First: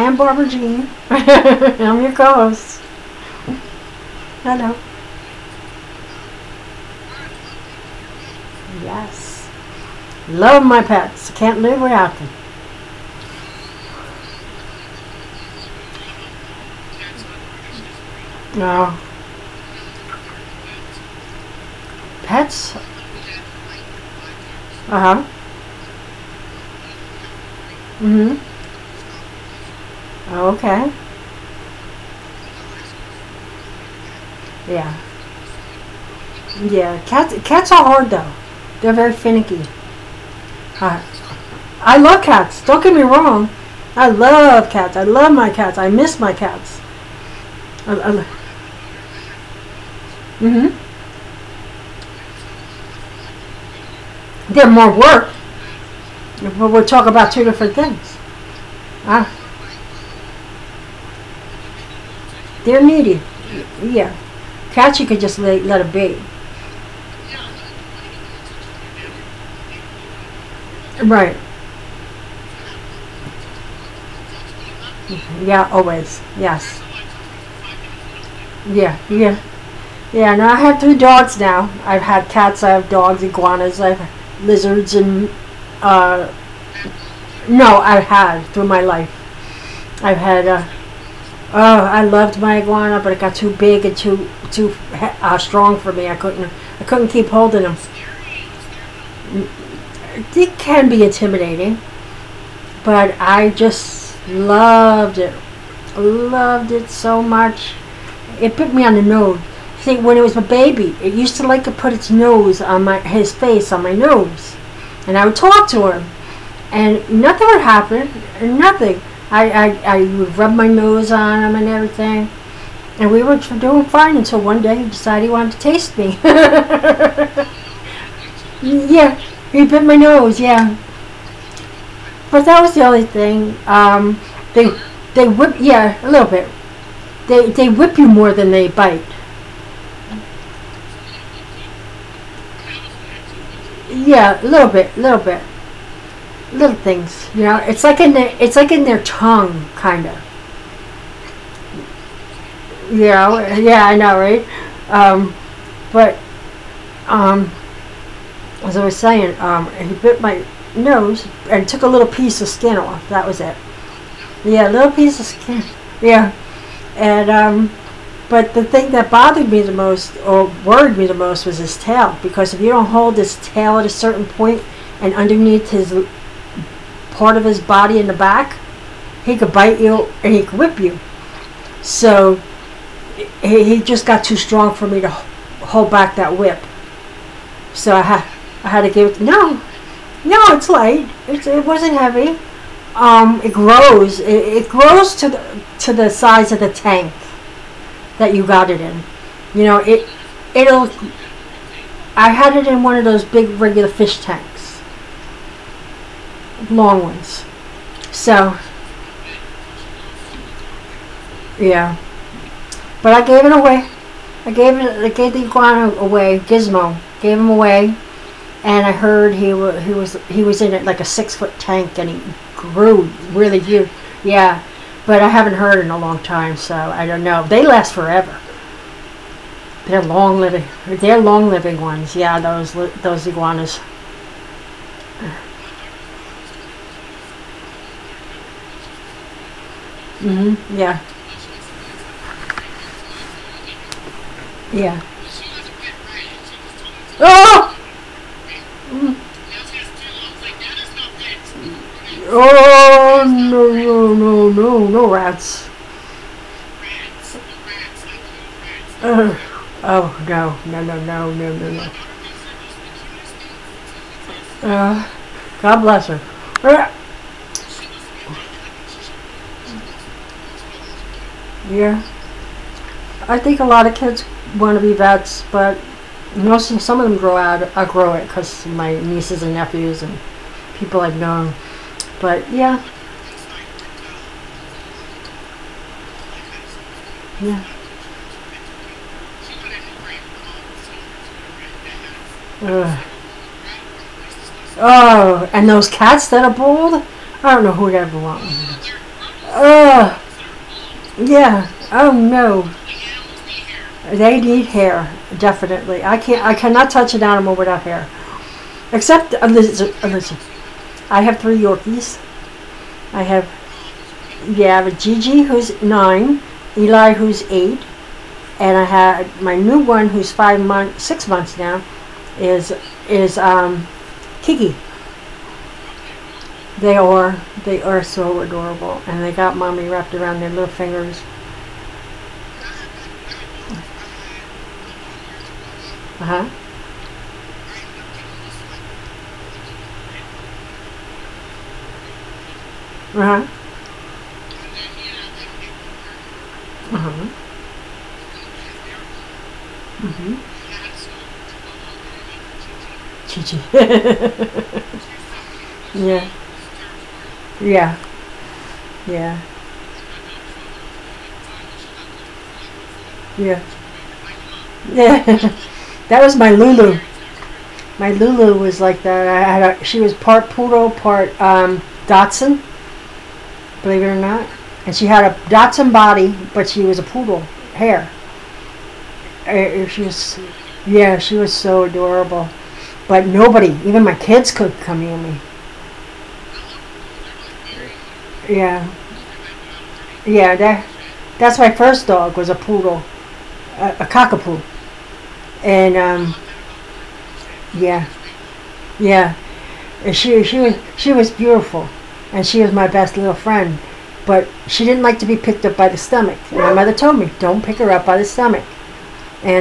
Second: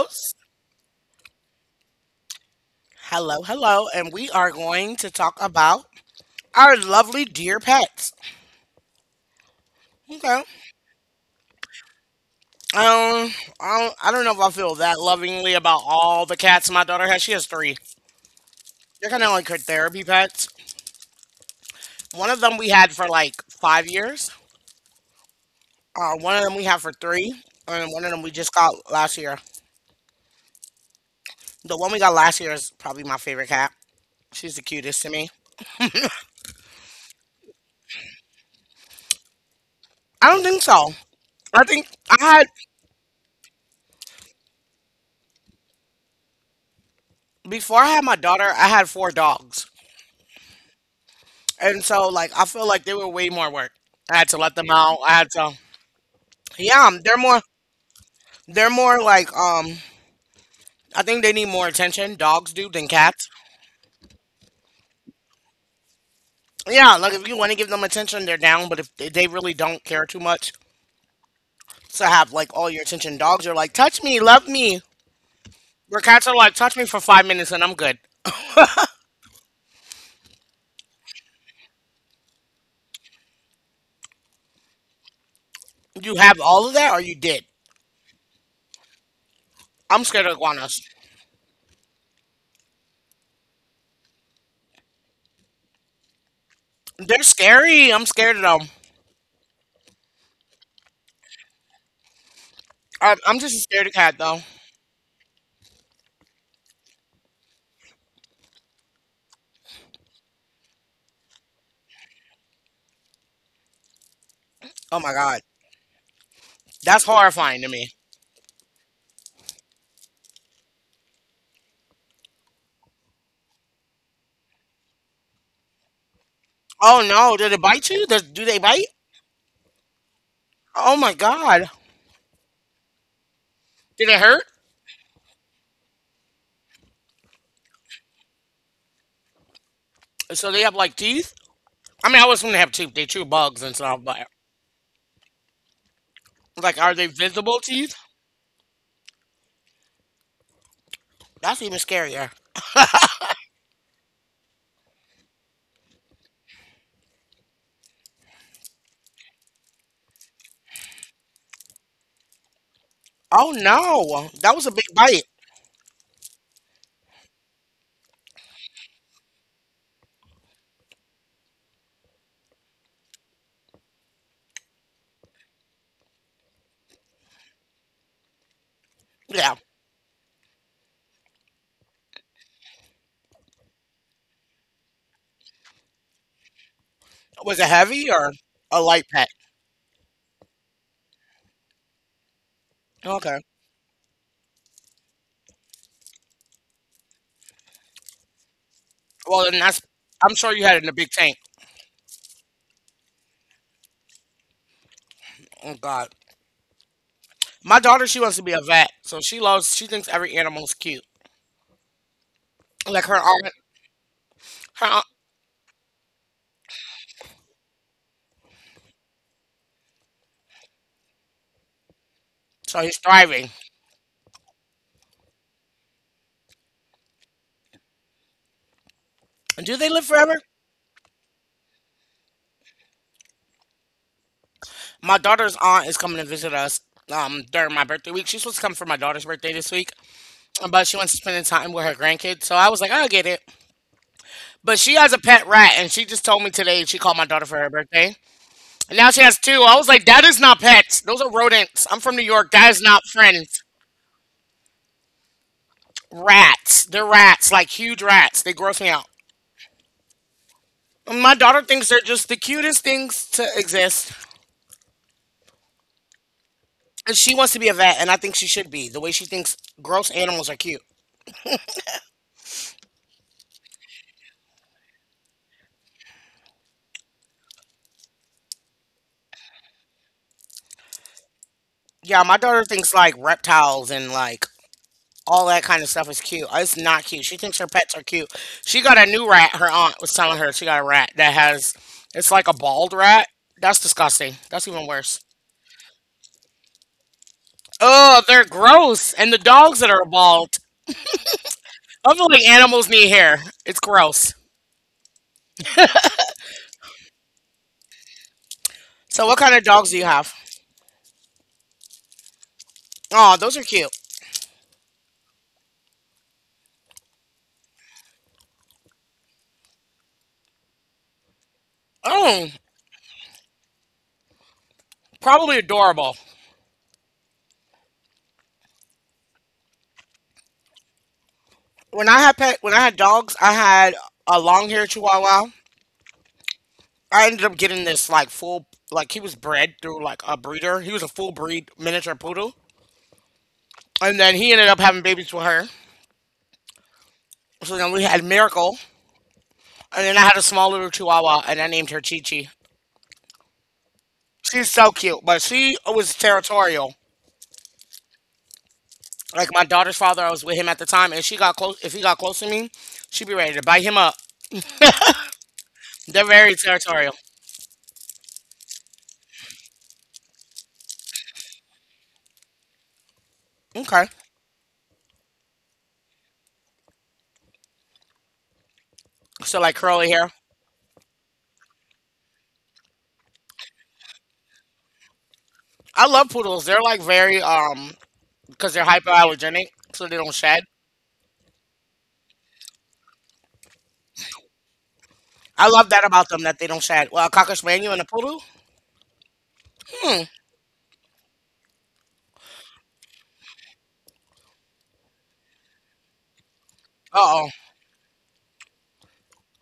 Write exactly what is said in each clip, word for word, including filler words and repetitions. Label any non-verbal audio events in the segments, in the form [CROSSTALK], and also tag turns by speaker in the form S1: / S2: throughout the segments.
S1: And
S2: host.
S1: Barbara Jean. [LAUGHS] I'm your co-host.
S2: Hello, hello, and we are
S1: Hello.
S2: going to talk about our lovely dear pets.
S1: Yes.
S2: Okay. Um,
S1: Love my pets. Can't live without them.
S2: I don't, I don't know if I feel that lovingly about all the cats my daughter has. She has three.
S1: No.
S2: They're kind of like her therapy pets. One of them we
S1: Pets?
S2: had for like five years.
S1: Uh huh.
S2: Uh, one of them we have for three, and one of them we
S1: Mm
S2: just got last year.
S1: hmm Okay.
S2: The one we got last year is probably my favorite cat. She's the
S1: Yeah.
S2: cutest to me.
S1: Hmm. Yeah. Cats, cats are hard though. They're very finicky.
S2: I don't think so.
S1: I,
S2: I think
S1: I love
S2: I
S1: cats. Don't get me wrong. I love cats. I love my cats. I miss my cats.
S2: Before I
S1: I,
S2: had my
S1: I,
S2: daughter, I had four dogs.
S1: mm-hmm.
S2: And so like I feel like they were way more work. I had to let them
S1: They're more
S2: out. I had
S1: work,
S2: to
S1: but
S2: Yeah,
S1: we'll
S2: um,
S1: talk
S2: they're
S1: about
S2: more
S1: two different things.
S2: they're more
S1: Ah,
S2: like um I think they need more attention, dogs do
S1: they're
S2: than
S1: needy.
S2: cats.
S1: Yeah. Cats you could just let, let it be.
S2: Yeah, like if you want to give them attention, they're down, but if they they really don't care too much
S1: Right.
S2: to have like all your attention, dogs are like, touch me, love me.
S1: Yeah,
S2: Where
S1: always.
S2: cats are like, touch
S1: Yes.
S2: me for five minutes and I'm good.
S1: Yeah, yeah, yeah. Now I have three dogs now. I've had cats, I have dogs, iguanas, I've lizards, and
S2: You
S1: uh,
S2: have all of that or you did.
S1: no, I've had through my life.
S2: I'm
S1: I've
S2: scared of
S1: had. Uh,
S2: iguanas.
S1: oh, I loved my iguana, but it got too big and too too uh, strong for me. I couldn't. I couldn't
S2: They're
S1: keep holding them.
S2: scary. I'm scared of them.
S1: It can be intimidating, but
S2: I, I'm
S1: I
S2: just scared of cat
S1: just
S2: though.
S1: loved it. Loved it so much. It bit me on the nose. See, when it was a baby, it used to like to put its nose on my his face on my nose,
S2: Oh my
S1: and I would
S2: god.
S1: talk to him, and
S2: That's
S1: nothing
S2: horrifying
S1: would
S2: to me.
S1: happen. Nothing. I I, I would rub my nose on him and everything, and we were doing fine until one day he decided he wanted to taste me. [LAUGHS]
S2: Oh no, did it bite you? Does, do they bite?
S1: Yeah, he bit my nose. Yeah,
S2: Oh my god.
S1: but that was the only thing.
S2: Did
S1: Um,
S2: it hurt?
S1: they they whip. Yeah, a little bit. They they whip you more than they bite.
S2: So they have like teeth? I mean, I was assume they have teeth. They chew bugs and stuff, but
S1: Yeah, a little bit, a little bit.
S2: like,
S1: Little
S2: are they
S1: things. You
S2: visible
S1: know, it's
S2: teeth?
S1: like in the, it's like in their tongue, kind of.
S2: That's even scarier.
S1: You know, yeah, I know, right? Um, but um, as I was saying, um, he bit my nose and took a little piece of skin off. That was
S2: Oh
S1: it.
S2: no, that was a
S1: Yeah, a
S2: big
S1: little
S2: bite.
S1: piece of skin. [LAUGHS] Yeah, and um, but the thing that bothered me the most or worried me the most was his tail because if you don't hold his tail at a certain point and underneath his part of his body in the back, he
S2: Yeah.
S1: could bite you and he could whip you. So he, just got too strong for me to hold back that whip.
S2: Was it
S1: So I
S2: heavy
S1: had
S2: or
S1: I
S2: a
S1: had to
S2: light
S1: give it.
S2: pet?
S1: No, no, it's light. It's, it wasn't heavy. Um,
S2: Okay.
S1: it grows. It, it grows to the to the size of the tank that you got it in.
S2: Well, then
S1: You know,
S2: that's,
S1: it
S2: I'm sure you had it
S1: it'll.
S2: in a big tank.
S1: I had it in one of those big regular fish tanks,
S2: Oh god.
S1: long ones.
S2: My daughter, she wants to be
S1: So
S2: a vet, so she loves, she thinks every animal's cute.
S1: yeah,
S2: Like
S1: but
S2: her
S1: I gave
S2: aunt,
S1: it away. I gave
S2: her
S1: it.
S2: aunt,
S1: I gave the iguana away. Gizmo gave him away. And I heard he was he was he was in it like a six foot tank, and he
S2: so he's
S1: grew
S2: thriving.
S1: really huge. Yeah, but I haven't heard in a long time, so I don't know. They last forever.
S2: And do they
S1: They're
S2: live forever?
S1: long living. They're long living ones. Yeah, those those iguanas.
S2: My daughter's aunt is coming to visit us um during my birthday week. She's supposed to come for my daughter's birthday this week, but she
S1: Yeah,
S2: wants to spend time with her grandkids. So I was like, I'll get it. But she
S1: yeah.
S2: has a pet rat, and she just told me today she called my daughter for her
S1: Oh,
S2: birthday. And now she has two. I was like, that is not pets. Those are rodents. I'm from New York. That is not
S1: oh,
S2: friends.
S1: no, no, no, no, no, no rats.
S2: Rats. They're rats, like huge rats. They gross me out.
S1: Ugh. Oh, no, no, no,
S2: And my
S1: no, no,
S2: daughter
S1: no,
S2: thinks
S1: no.
S2: they're just the cutest things to exist.
S1: Uh, God bless her. Uh,
S2: And she wants to be a vet, and I think she should be. The way she thinks gross animals are cute.
S1: yeah. I think a lot of kids want to be vets, but most of, some of them grow out I grow it because my nieces and nephews and people I've known.
S2: Yeah, my
S1: But
S2: daughter
S1: yeah,
S2: thinks like reptiles and like all that kind of stuff is cute. Oh, it's not cute. She thinks her
S1: yeah.
S2: pets are cute. She got a new rat. Her aunt was telling her she got a rat that has it's like a bald
S1: Ugh.
S2: rat. That's disgusting. That's even worse.
S1: Oh, and those cats that are bold. I don't know who that
S2: Oh, they're
S1: belongs.
S2: gross. And the dogs that are
S1: Oh,
S2: bald.
S1: yeah.
S2: I
S1: Oh
S2: feel like
S1: no.
S2: animals need hair. It's gross.
S1: They need hair, definitely. I can't. I cannot touch an animal without hair.
S2: So what
S1: Except
S2: kind of
S1: a
S2: dogs do you
S1: lizard. A
S2: have?
S1: lizard. I have three Yorkies. I
S2: Oh, those
S1: have
S2: are cute.
S1: Yeah, I have Gigi who's nine, Eli who's eight, and I had my newborn, who's five months, six months now,
S2: Oh,
S1: is is um, Kiki.
S2: probably adorable.
S1: They are they are so adorable, and they got mommy wrapped around their little fingers.
S2: When I had pet when I had dogs, I had a long haired chihuahua.
S1: Uh huh.
S2: I ended up getting this like full, like he was bred through like a breeder. He was a full breed miniature poodle,
S1: Uh huh.
S2: and then he ended up having babies with her.
S1: Uh huh.
S2: So then we had Miracle, and then I had
S1: Mhm.
S2: a small little Chihuahua, and I named her Chi Chi.
S1: Chichi. [LAUGHS]
S2: She's so cute, but she was
S1: Yeah.
S2: territorial.
S1: Yeah. Yeah.
S2: Like my daughter's father, I was with him at the time, and she got close. If he got close to me, she'd be ready to
S1: Yeah.
S2: bite him up.
S1: Yeah. [LAUGHS]
S2: They're
S1: That was
S2: very
S1: my Lulu.
S2: territorial.
S1: My Lulu was like that. I had a, she was part poodle, part um, Dotson,
S2: Okay,
S1: believe it or not, and she had a Dotson body, but she was a poodle hair.
S2: so like
S1: Uh, she
S2: curly hair.
S1: was, yeah, she was so adorable. But nobody, even my kids, could come near me.
S2: I love poodles. They're like very um because they're
S1: Yeah,
S2: hypoallergenic, so they don't
S1: yeah.
S2: shed.
S1: That that's my first dog was a poodle, a, a cockapoo,
S2: I love
S1: and
S2: that about
S1: um,
S2: them that they don't sag. Well, a cocker spaniel and a
S1: yeah,
S2: poodle.
S1: yeah. And
S2: Hmm.
S1: she she was she was beautiful, and she was my best little friend. But she didn't like to be picked up by the stomach. And my mother told
S2: Uh
S1: me,
S2: oh.
S1: don't pick her up by the stomach.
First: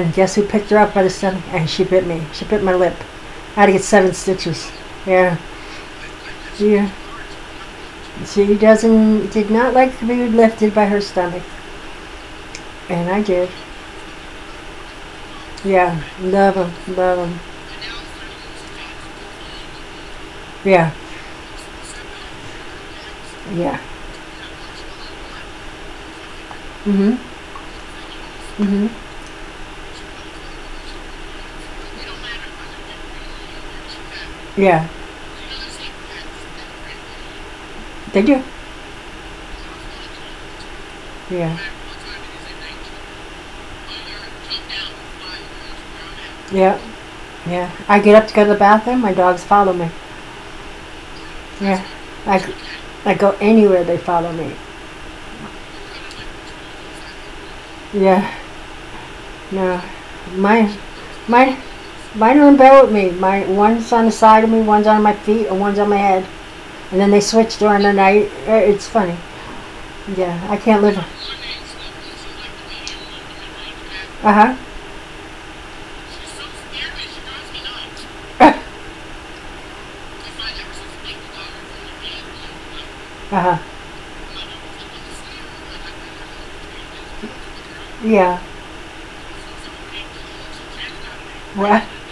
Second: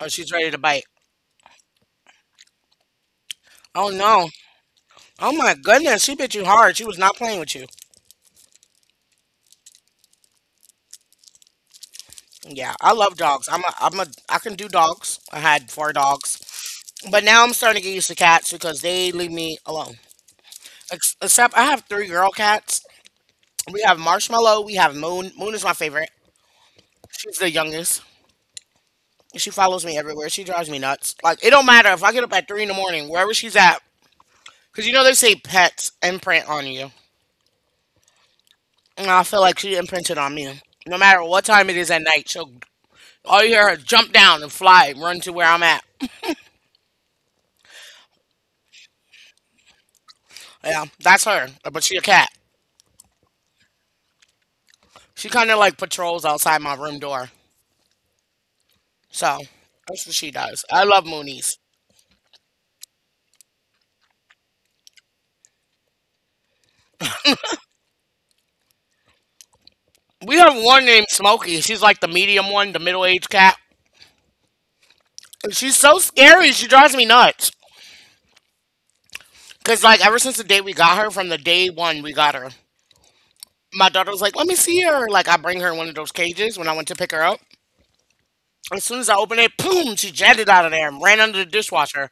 S2: Oh, she's
S1: guess who
S2: ready to
S1: picked her
S2: bite.
S1: up by the stomach? And she bit me. She bit my lip. I had to get
S2: Oh
S1: seven
S2: no.
S1: stitches.
S2: Oh
S1: Yeah,
S2: my goodness. She bit you hard. She
S1: yeah.
S2: was not playing with you.
S1: She doesn't did not like to be lifted by her stomach,
S2: Yeah, I
S1: and
S2: love
S1: I
S2: dogs.
S1: did.
S2: I'm a, I'm a, I can do dogs. I had four
S1: Yeah, love
S2: dogs,
S1: them, love
S2: but
S1: them.
S2: now I'm starting to get used to cats because they leave me alone.
S1: Yeah,
S2: Ex- except I have three girl cats.
S1: yeah.
S2: We have Marshmallow. We have Moon. Moon is my favorite.
S1: Mhm,
S2: She's the youngest.
S1: mhm.
S2: She follows me everywhere. She drives me nuts. Like it don't matter if I get up at three in the morning, wherever she's at, because
S1: Yeah,
S2: you know they say pets imprint on you.
S1: they do.
S2: And I feel like she imprinted on me. No matter what
S1: Yeah,
S2: time it is at night, she'll all you hear her jump down and fly, and run to where I'm at.
S1: yeah, yeah. I get up to go to the bathroom. My dogs follow me.
S2: Yeah, that's her. But
S1: Yeah,
S2: she a cat.
S1: I, I go anywhere they follow me.
S2: She kind of like patrols outside my room door.
S1: Yeah,
S2: So
S1: no,
S2: that's what she does.
S1: my
S2: I love
S1: my
S2: Moonies.
S1: mine are in bed with me. My one's on the side of me, one's on my feet, and one's on my head. And then they switch during the night. Uh, It's funny.
S2: We
S1: Yeah, I
S2: have
S1: can't
S2: one
S1: live.
S2: named Smokey. She's like the medium one, the middle aged cat.
S1: Uh huh.
S2: And she's so scary. She drives me nuts.
S1: [LAUGHS] Uh,
S2: Cause like ever since the day we got her, from the day one we got her,
S1: uh,
S2: my daughter was like, "Let me see her." Like I bring her in one of those cages when I went to pick her up.
S1: yeah,
S2: As soon as I opened it, boom, she jetted out of there and ran under the
S1: well,
S2: dishwasher.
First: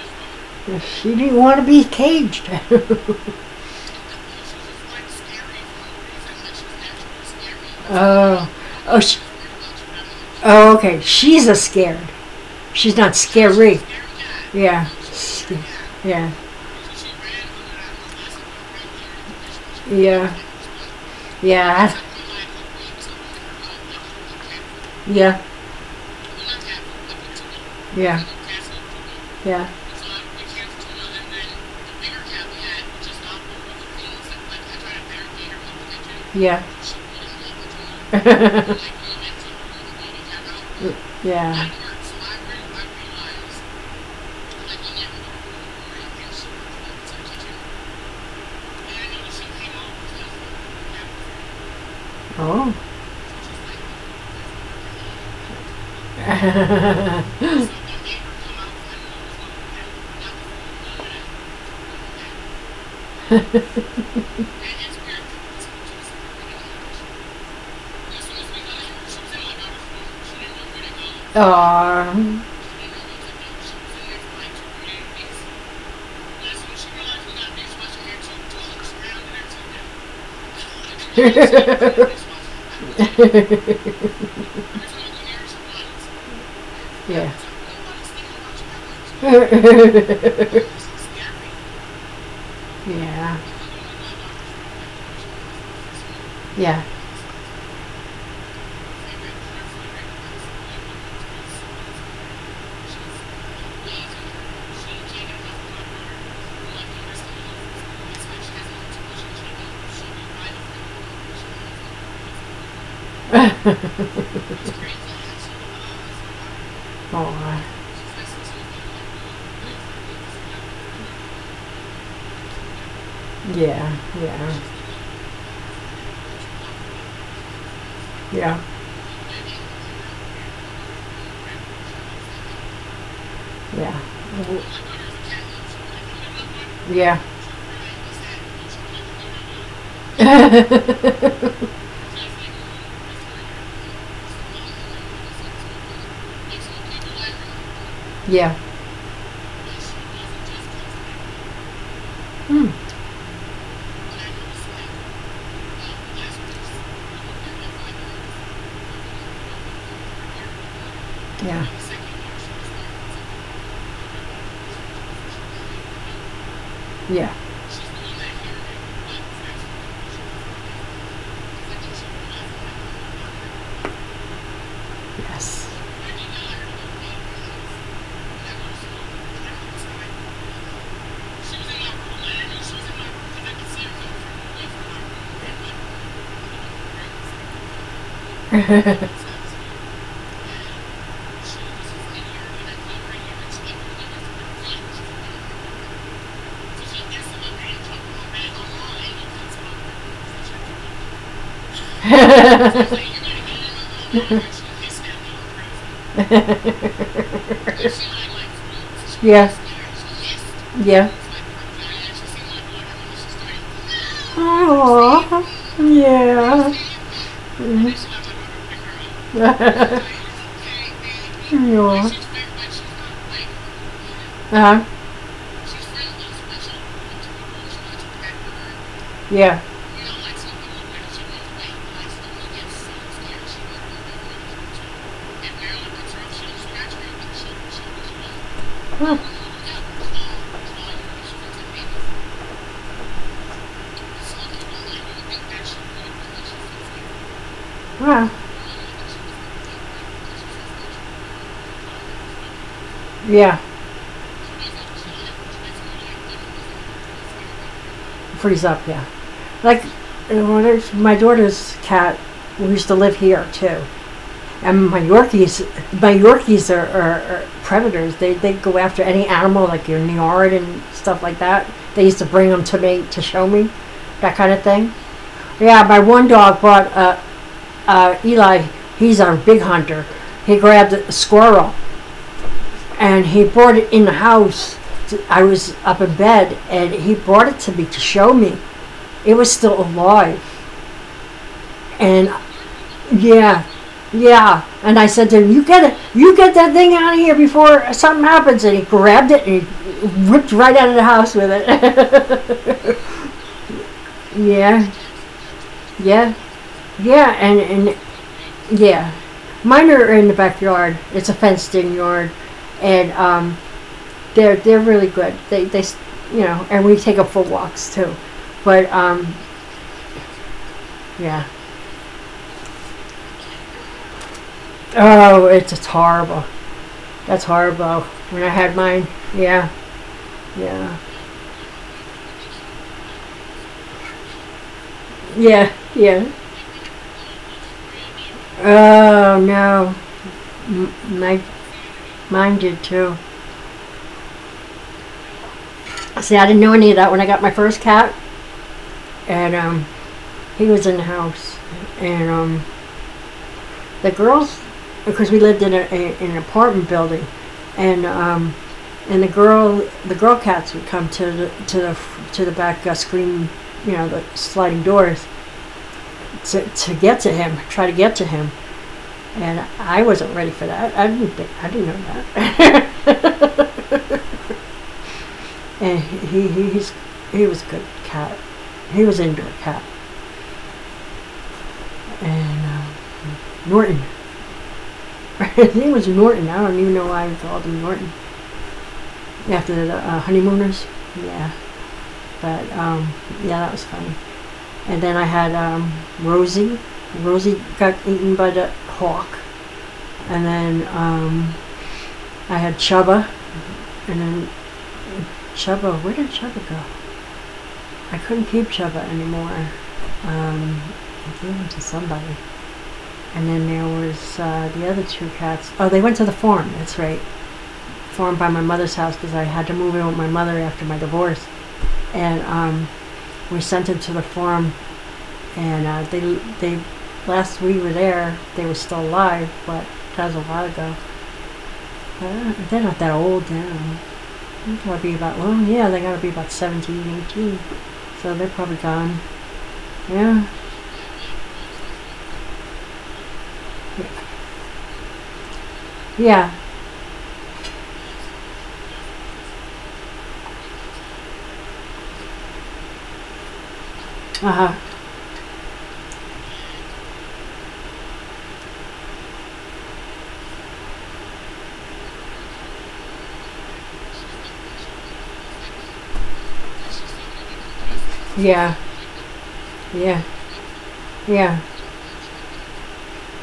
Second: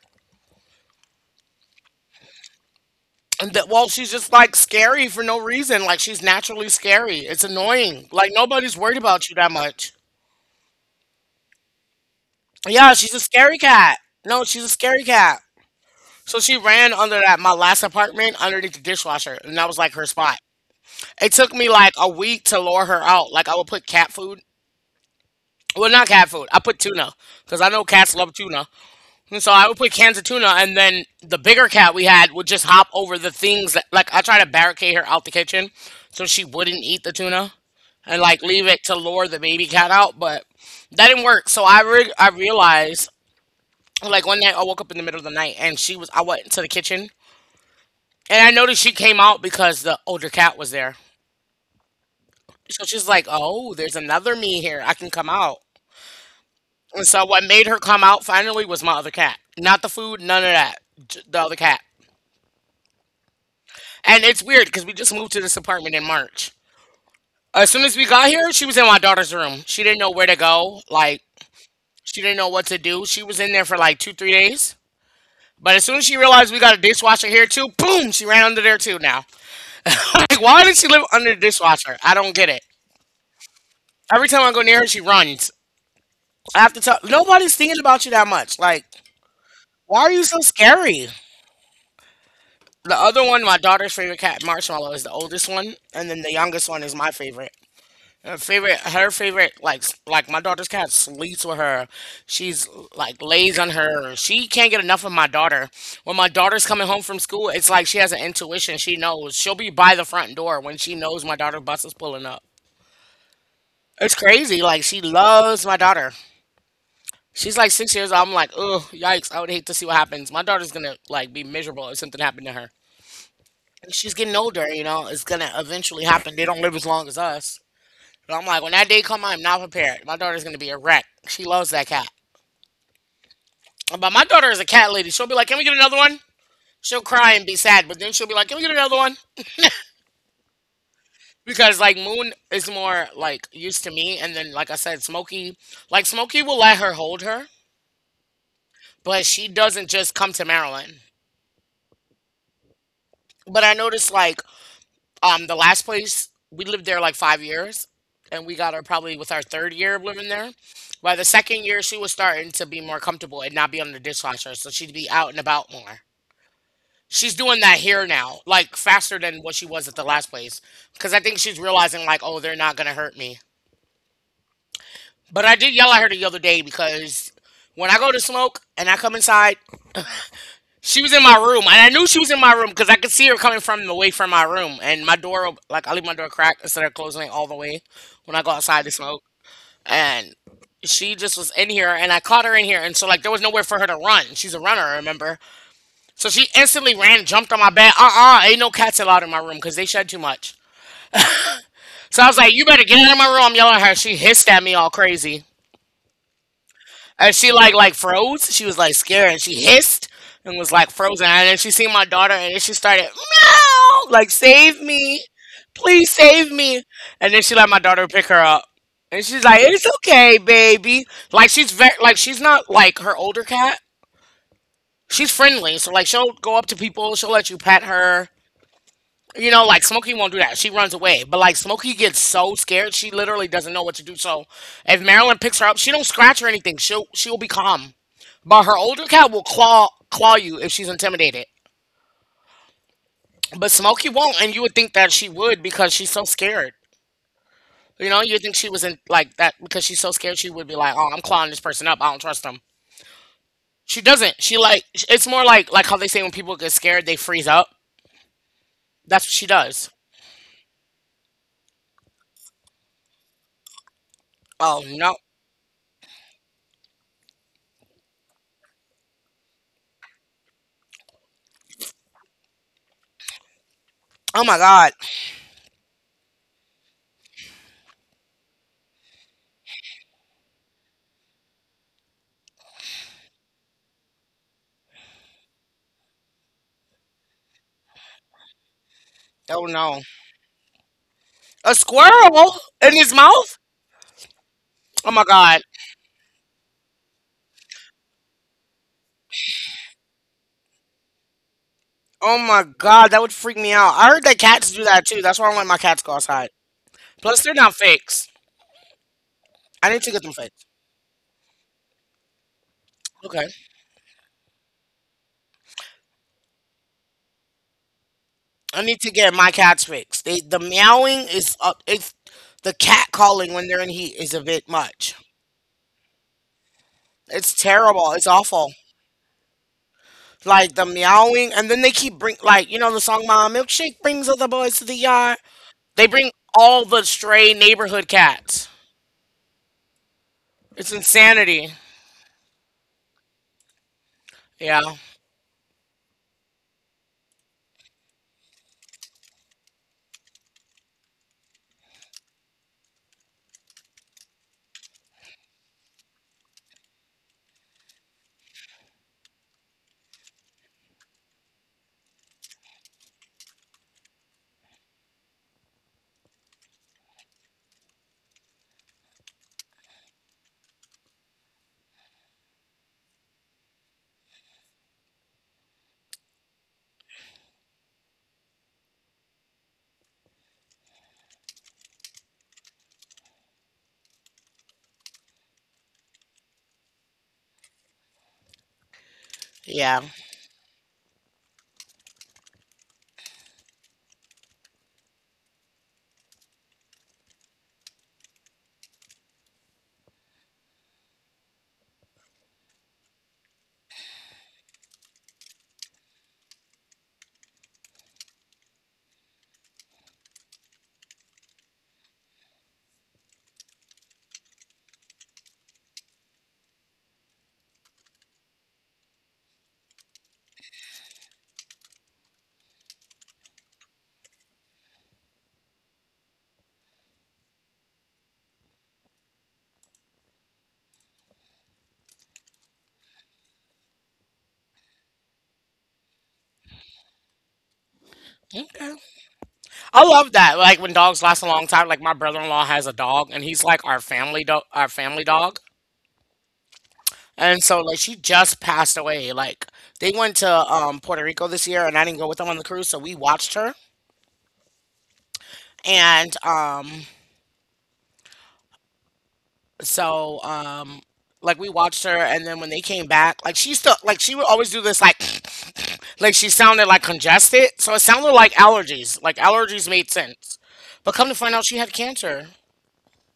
S1: she didn't want to be caged. [LAUGHS]
S2: And that, well, she's just like scary for no reason. Like she's naturally scary. It's annoying. Like
S1: Oh,
S2: nobody's worried
S1: oh, sh
S2: about you that much.
S1: oh, okay. She's a scared.
S2: Yeah,
S1: She's
S2: she's
S1: not
S2: a scary
S1: scary.
S2: cat. No, she's a
S1: Yeah,
S2: scary cat.
S1: yeah,
S2: So she ran under that my last apartment underneath the dishwasher, and that was like her
S1: yeah,
S2: spot. It took me
S1: yeah,
S2: like a week to lure her out. Like I would put cat food.
S1: yeah.
S2: Well, not cat food. I put tuna because I know
S1: Yeah. Yeah. So I would be.
S2: cats love tuna. And so I would put cans of tuna, and then the bigger cat we had would just hop over the things that, like, I try to barricade her out the kitchen so she wouldn't eat the tuna and, like, leave it to lure the baby cat out, but that didn't work. So
S1: Yeah.
S2: I, re- I
S1: [LAUGHS]
S2: realized, like, one night I woke up in the middle of the night and she was, I went into the kitchen and I noticed she came out because the older cat was there.
S1: And,
S2: So she's like, oh, there's another me here. I can come out.
S1: like we went to the mental
S2: And so
S1: health
S2: what made her come
S1: community,
S2: out finally was my other cat. Not the food, none of that. j- The other
S1: I
S2: cat.
S1: re- I realize.
S2: And it's weird because we just moved to this apartment in March. As soon as we got here, she was in my daughter's room. She didn't know where to go. Like,
S1: Oh. [LAUGHS]
S2: she didn't know
S1: Aw.
S2: what to do. She was in there for like two, three days. But as soon as she realized we got a dishwasher here too, boom, she ran under there too now. [LAUGHS] Like, why did she live under the dishwasher? I don't get it.
S1: [LAUGHS] [LAUGHS]
S2: Every time I go near her, she runs. I have to tell
S1: yeah.
S2: nobody's thinking about you that much. Like,
S1: [LAUGHS]
S2: why are you so scary? The other
S1: yeah.
S2: one, my daughter's favorite cat, Marshmallow, is the oldest one, and then the youngest
S1: Yeah.
S2: one is my favorite. Her favorite, her favorite, like like my daughter's cat sleeps with her. She's like lays on her. She can't get enough of my daughter. When my daughter's coming home from school, it's like she has an intuition. She knows she'll be by the front door when she knows my daughter's bus is pulling up.
S1: [LAUGHS]
S2: It's
S1: oh,
S2: crazy. Like she loves my daughter. She's like six years old. I'm like, ugh, yikes! I would hate to see what happens. My daughter's gonna like be miserable if something happened to her.
S1: yeah,
S2: She's getting
S1: yeah,
S2: older. You know, it's gonna eventually happen. They don't live as long as us. But I'm
S1: yeah,
S2: like, when that day comes, I'm not prepared. My daughter's gonna be a wreck. She loves that cat.
S1: yeah,
S2: But my daughter is a cat lady. She'll be like, "Can we get another one?" She'll
S1: yeah,
S2: cry and be sad, but then she'll be like, "Can we get another one?"
S1: [LAUGHS]
S2: Because like Moon is more like used to me, and then like I said, Smokey, like Smokey will let her hold her,
S1: yeah,
S2: but she doesn't just come to Maryland.
S1: mm,
S2: But I noticed like Um, the last place we lived there like five years, and we got her probably with our third year of living there. By the second
S1: yeah,
S2: year, she was starting to be more comfortable and not be under the dishwasher, so she'd be out and about more.
S1: yeah,
S2: She's doing that here now, like faster than what she was at the last place, because I think she's realizing like, oh, they're not gonna hurt me. But I
S1: yes.
S2: did yell at her the other day because when I go to smoke and I come inside. She was in my room, and I knew she was in my room because I could see her coming from away from my room. And my door, op- like I leave my door cracked instead of closing it all the way when I go outside to smoke. And she just was in here, and I caught her in here, and so like there was nowhere for her to run. She's a runner, remember? So she instantly ran, jumped on my bed. Uh uh ain't no cats allowed in my room because they shed too much. So I was like, you better get out of my room. I'm yelling at her. She hissed at me all crazy. And she like like froze. She was like
S1: [LAUGHS]
S2: scared and
S1: yeah,
S2: she hissed and was like
S1: yeah.
S2: frozen. And then she seen my daughter and then she started meow like save me,
S1: Aww,
S2: please save
S1: yeah.
S2: me. And then she let my
S1: Mm.
S2: daughter pick her up. And she's like, "It's okay, baby."
S1: [LAUGHS]
S2: Like she's very
S1: yeah.
S2: like she's not like her older cat.
S1: Uh-huh,
S2: She's friendly, so like she'll go up to people. She'll let you pet her. You
S1: yeah.
S2: know, like Smokey won't do that. She runs away. But like Smokey gets so scared, she literally doesn't know what to do. So if Marilyn picks her up, she don't scratch or anything. She'll she'll be calm. But her older
S1: Huh.
S2: cat will claw claw you if she's intimidated. But Smokey won't, and you would think that she would because she's so scared. You know,
S1: Ah,
S2: you think she was in like that because she's so scared. She would be like, "Oh, I'm clawing this person up. I don't trust them."
S1: yeah,
S2: She doesn't. She like it's more like like how they say when people get scared they freeze up.
S1: freeze up. Yeah,
S2: That's what she
S1: like
S2: does.
S1: uh, my daughter's cat. We used to live here too,
S2: Oh
S1: and my
S2: no!
S1: Yorkies, my Yorkies are, are, are predators. They they go after any animal like your yard and stuff like that. They used to bring them to me to show me, that
S2: Oh
S1: kind
S2: my
S1: of
S2: God!
S1: thing. Yeah, my one dog brought uh, uh, Eli. He's our big hunter. He grabbed a squirrel and he brought it in the house. To, I was up in bed and he brought it to me to show me. It was
S2: Oh
S1: still
S2: no!
S1: alive.
S2: A
S1: And
S2: squirrel in his mouth?
S1: yeah, yeah. And I
S2: Oh my
S1: said to him, "You
S2: God!
S1: get it. You get that thing out of here before something happens." And he grabbed it and he ripped right out of the house with
S2: Oh my
S1: it.
S2: God! That would freak me out. I heard
S1: [LAUGHS]
S2: that cats do
S1: Yeah,
S2: that too. That's why I don't let my cats go
S1: yeah,
S2: outside.
S1: yeah.
S2: Plus, they're
S1: And
S2: not fakes.
S1: and yeah, mine
S2: I need to
S1: are
S2: get
S1: in
S2: them
S1: the
S2: fakes.
S1: backyard. It's a fenced-in yard, and
S2: Okay.
S1: um, they're they're really good. They they you know, and we take them for walks too.
S2: I
S1: But
S2: need to
S1: um,
S2: get my cats fixed. They the meowing
S1: yeah.
S2: is uh, it's the cat calling when they're in heat is a bit much.
S1: Oh, it's it's horrible. That's
S2: It's
S1: horrible.
S2: terrible. It's
S1: When I
S2: awful.
S1: had mine, yeah.
S2: Like the
S1: Yeah,
S2: meowing, and then they keep bring like you know the song "My Milkshake" brings all the boys to the yard.
S1: yeah,
S2: They
S1: yeah.
S2: bring all the stray neighborhood cats.
S1: Oh no, M-
S2: It's
S1: my
S2: insanity.
S1: mine did too.
S2: Yeah.
S1: See, I didn't know any of that when I got my first cat, and um, he was in the house, and um, the girls, because we lived in a, a in an apartment building, and um, and the girl the girl cats would come to the to the to the back uh, screen, you know, the sliding doors to to get to him, try to get to him, and I wasn't ready for that. I didn't think, I didn't know that. [LAUGHS] And he, he he's he was a good cat. He was into a cat and uh, Norton. [LAUGHS] His name was Norton. I don't even know why I called him Norton after the
S2: Yeah.
S1: uh, honeymooners. Yeah, but um, yeah, that was funny. And then I had um, Rosie. Rosie got eaten by the hawk, and then um, I had Chubba, and then Chubba. Where did Chubba go? I couldn't keep Chubba anymore. Um, I gave him to somebody. And then there was uh, the other two cats. Oh, they went to the farm. That's right, farm by my mother's house because I had to move in with my mother after my divorce. And um, we sent them to the farm, and uh, they they last we were there, they were still alive, but that was a while ago. Uh, They're not that old now. They gotta be about well, yeah, they gotta be about seventeen, eighteen. So they're probably gone.
S2: I love
S1: Yeah,
S2: that. Like when dogs last a long time, like my brother-in-law has a dog and he's like our family dog, our family dog.
S1: yeah,
S2: And so like she just passed away. Like they went to um Puerto Rico this year and I didn't go with them on the cruise, so we watched her.
S1: uh huh,
S2: And um so um like we watched her and then when they came back, like she still like she would always do this like [SNIFFS] like she sounded like congested. So it sounded like
S1: yeah,
S2: allergies. Like allergies made
S1: yeah,
S2: sense. But come to
S1: yeah.
S2: find out she had cancer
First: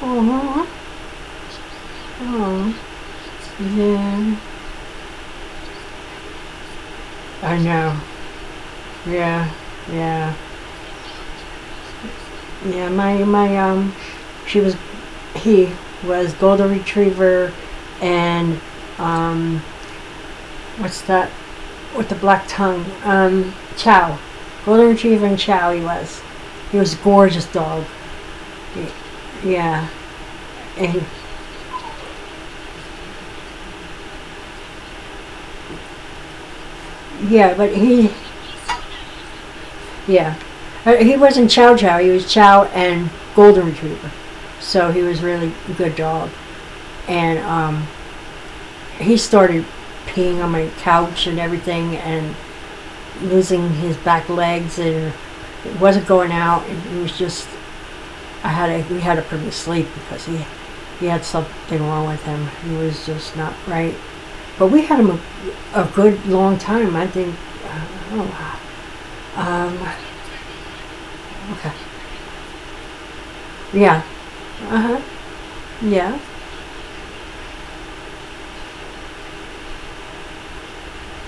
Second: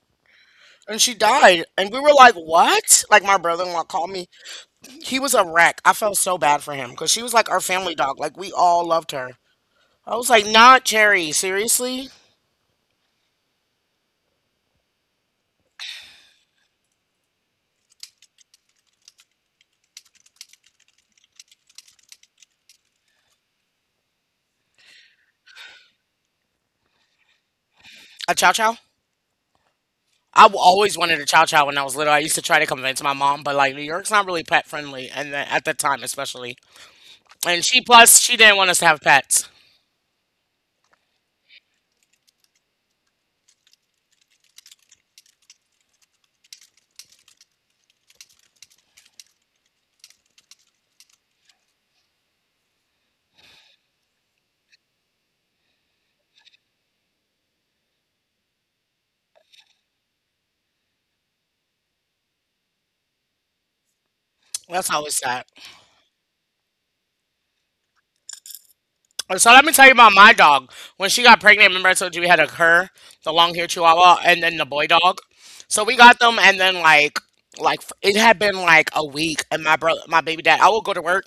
S1: Oh,
S2: and she died. And we were like,
S1: oh,
S2: what? Like my brother in law called me.
S1: yeah.
S2: He was a wreck. I felt so bad for him because she was like
S1: I
S2: our family
S1: know.
S2: dog. Like we all loved her.
S1: Yeah,
S2: I was
S1: yeah,
S2: like, not Cherry. Seriously?
S1: yeah. My my um, She was he was golden retriever, and um, what's that with the black tongue? Um, Chow, golden retriever and Chow. He was. He was a gorgeous dog.
S2: A chow chow?
S1: Yeah,
S2: I w- always
S1: and
S2: wanted a chow chow when I was little. I used to try to convince my mom, but like New York's not really pet friendly, and then at the time especially.
S1: yeah,
S2: And
S1: but
S2: she
S1: he
S2: plus she didn't want us to have pets.
S1: yeah, Uh, he wasn't Chow Chow. He was Chow and golden retriever. So he was really a good dog, and um, he started peeing on my couch and everything and losing his back legs and it wasn't going out. It was just, I had a, we had to put him to sleep because he, he had something wrong with him. He was just not right. But we
S2: That's
S1: had him
S2: always
S1: a,
S2: sad.
S1: a good long time. I think, uh, oh,
S2: And So let me tell you
S1: um,
S2: about my dog. When she got pregnant,
S1: okay.
S2: remember I told you we had a her, the long hair
S1: Yeah.
S2: Chihuahua, and then the
S1: Uh
S2: boy
S1: huh.
S2: dog. So we
S1: Yeah.
S2: got them, and then like like f- it had been like a week, and my brother, my baby dad, I would go to work.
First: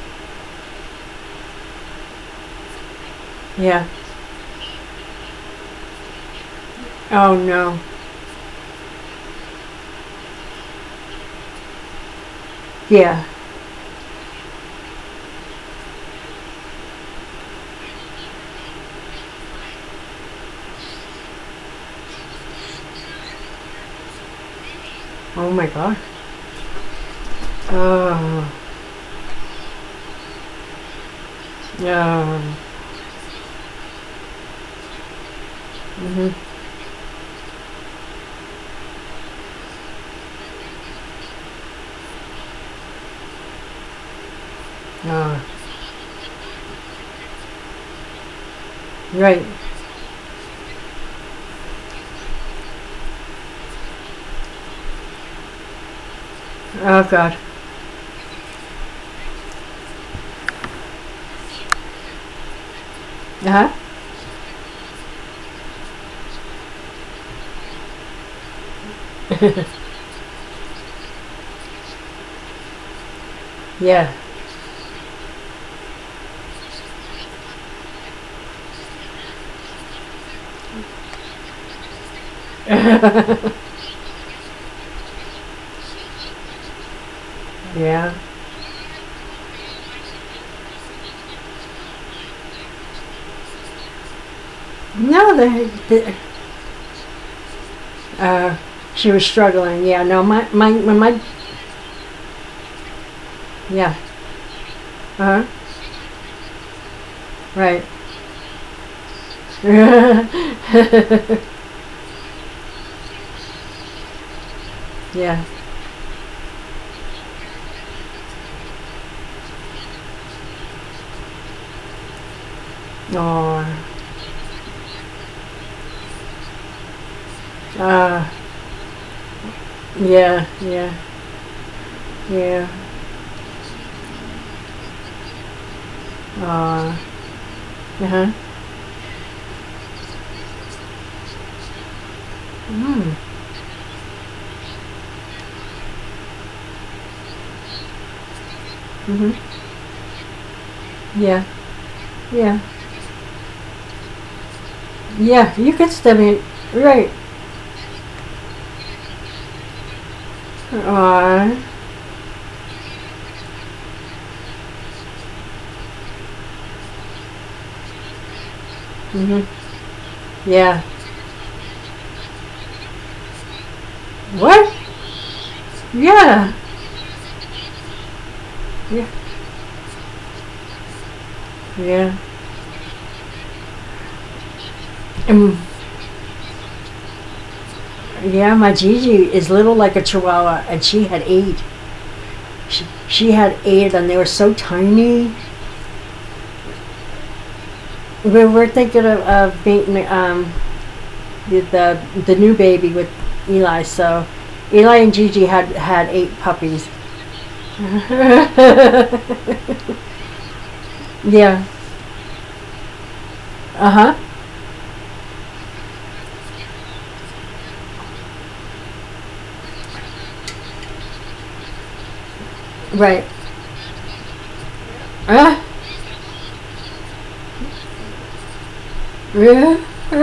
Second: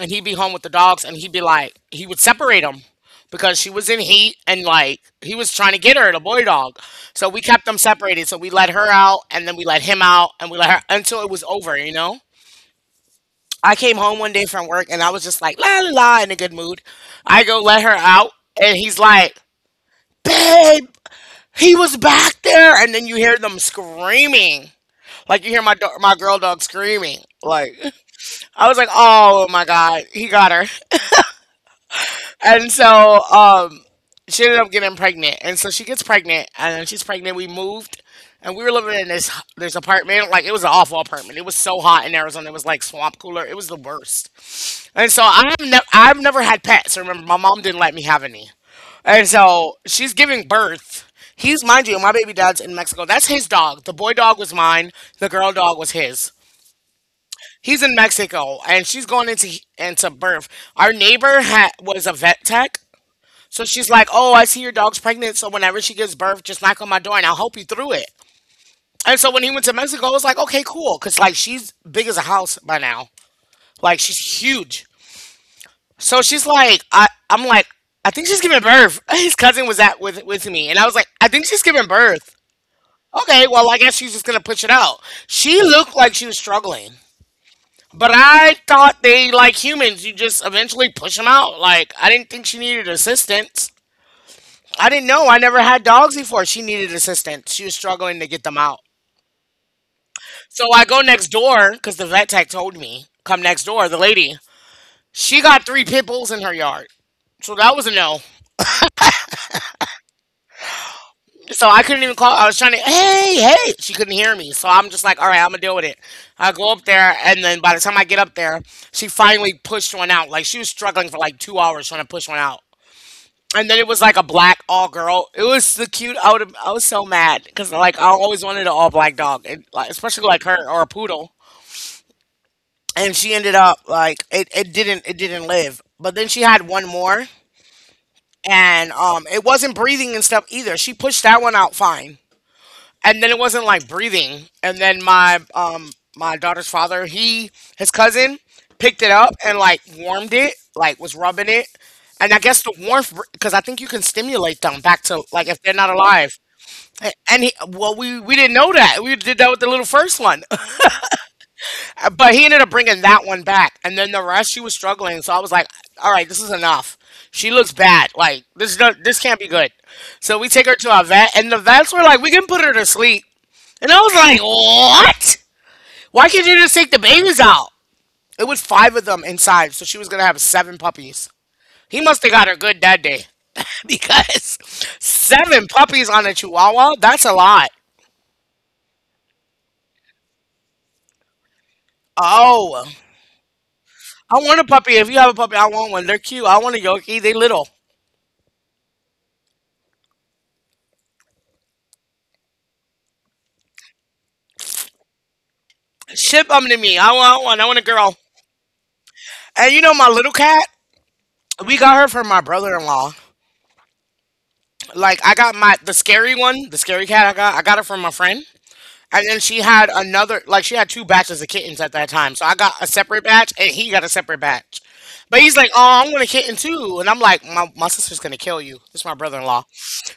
S2: And he'd be home with the dogs and he'd be like he would separate them because she
S1: Yeah.
S2: was in heat and like he was trying to get her the boy dog. So
S1: Oh
S2: we kept them
S1: no.
S2: separated, so we let her out and then we let him out and we let her until it was over you know
S1: Yeah.
S2: I came home one day from work and I was just like la la la in a good mood. I go let her out and he's like, babe, he was back there and then you hear them screaming, like you
S1: Oh
S2: hear
S1: my
S2: my do-
S1: God.
S2: my girl dog screaming like
S1: Oh.
S2: [LAUGHS] I was like, oh my God, he got her.
S1: Yeah. Uh,
S2: And so um, she ended up getting pregnant. And so she gets
S1: Mm-hmm.
S2: pregnant, and then she's pregnant. We moved, and we were living in this this apartment. Like it was an awful apartment. It was so hot in Arizona. It was like swamp cooler. It was the worst. And so
S1: Oh.
S2: I've never I've never had pets. Remember, my mom didn't let me have any. And
S1: Right.
S2: so she's giving birth. He's mind you, my baby dad's in Mexico. That's his dog. The boy dog was mine. The girl dog was his.
S1: Oh God.
S2: He's in Mexico, and she's going into into birth. Our neighbor had was a vet tech,
S1: Uh
S2: so
S1: huh.
S2: she's like, oh, I see your dog's pregnant. So whenever she gives birth, just knock on my door and I'll help you through it. And so when he went to Mexico, I was like, okay, cool. Cause like she's big as a house by now. Like
S1: Yeah.
S2: she's huge. So she's like, I, I'm like, I think she's giving birth. [LAUGHS] His cousin was at with with me. And I was like, I think she's giving birth.
S1: [LAUGHS]
S2: Okay, well, I guess she's just gonna push it out. She looked like she was struggling. But
S1: yeah.
S2: I thought they like humans, you just eventually push them out. Like I didn't think she needed assistance. I didn't know.
S1: No,
S2: I never
S1: the,
S2: had
S1: the
S2: dogs before. She needed assistance. She was struggling to get
S1: uh,
S2: them out.
S1: she was struggling. Yeah. No, my my
S2: So I go
S1: my,
S2: next door because the vet tech told me come next door.
S1: yeah.
S2: The lady,
S1: Uh
S2: she
S1: huh.
S2: got three pit bulls in her yard. So that
S1: Right.
S2: was a no.
S1: [LAUGHS]
S2: So I couldn't even call. I was trying to, hey, hey. She couldn't hear me. So I'm just like, all
S1: yeah.
S2: right, I'm going to deal with it. I go up there. And then by the time I get up there, she finally pushed one out. Like she was struggling for like two hours trying to push one out.
S1: Oh.
S2: And then it was like a black all girl. It was the cute. I would I was so mad because like I
S1: Uh.
S2: always wanted an all black dog, and like especially
S1: Yeah.
S2: like her or a
S1: Yeah.
S2: poodle.
S1: Yeah.
S2: And she ended up like it, it didn't it didn't live. But then she had one
S1: Uh.
S2: more,
S1: Uh huh.
S2: and um, it wasn't breathing and stuff either. She pushed that one out fine
S1: Mm.
S2: and then it wasn't like breathing. And then my um my daughter's father, he his cousin picked it up
S1: Mm-hmm.
S2: and like warmed it, like was
S1: Yeah.
S2: rubbing it. And I
S1: Yeah.
S2: guess the warmth, because I think you can stimulate them back to like
S1: Yeah.
S2: if
S1: You
S2: they're
S1: could
S2: not alive.
S1: stimulate. Right.
S2: And he, well, we we didn't know that. We did that with the little first one,
S1: Uh.
S2: [LAUGHS] but he ended up bringing that one back. And then the rest, she was struggling. So I was like, all right, this is enough. She looks bad. Like this, is not, this can't be
S1: Mm-hmm.
S2: good. So we take her
S1: Yeah.
S2: to our vet, and the vets were like, we can put her to sleep. And I was like,
S1: What?
S2: what? Why can't
S1: Yeah.
S2: you just take the babies out? It was five of
S1: Yeah.
S2: them inside, so she was gonna have seven puppies. He
S1: Yeah.
S2: must have got her good that day. [LAUGHS] Because
S1: Um,
S2: seven puppies on a chihuahua, that's a lot.
S1: yeah. My Gigi is little like a chihuahua, and she had eight.
S2: Oh,
S1: She, she had eight of them. They were
S2: I
S1: so
S2: want a puppy. If you have a
S1: tiny.
S2: puppy, I want one. They're cute. I want a Yorkie. They little.
S1: We were thinking of, of being um, the, the new baby with Eli. So Eli and Gigi had had eight
S2: Ship them to
S1: puppies.
S2: me. I want one. I
S1: [LAUGHS]
S2: want a girl.
S1: yeah.
S2: And you know my little cat? We got her from my brother-in-law.
S1: Uh huh.
S2: Like I got my the scary one, the scary cat I got. I got her from my friend. And then she had another, like she had two batches of kittens at that time. So I got a
S1: Right.
S2: separate batch and he got a separate batch. But he's like,
S1: [LAUGHS]
S2: oh, I'm gonna kitten too. And I'm like, my, my sister's gonna kill you. This is my brother-in-law.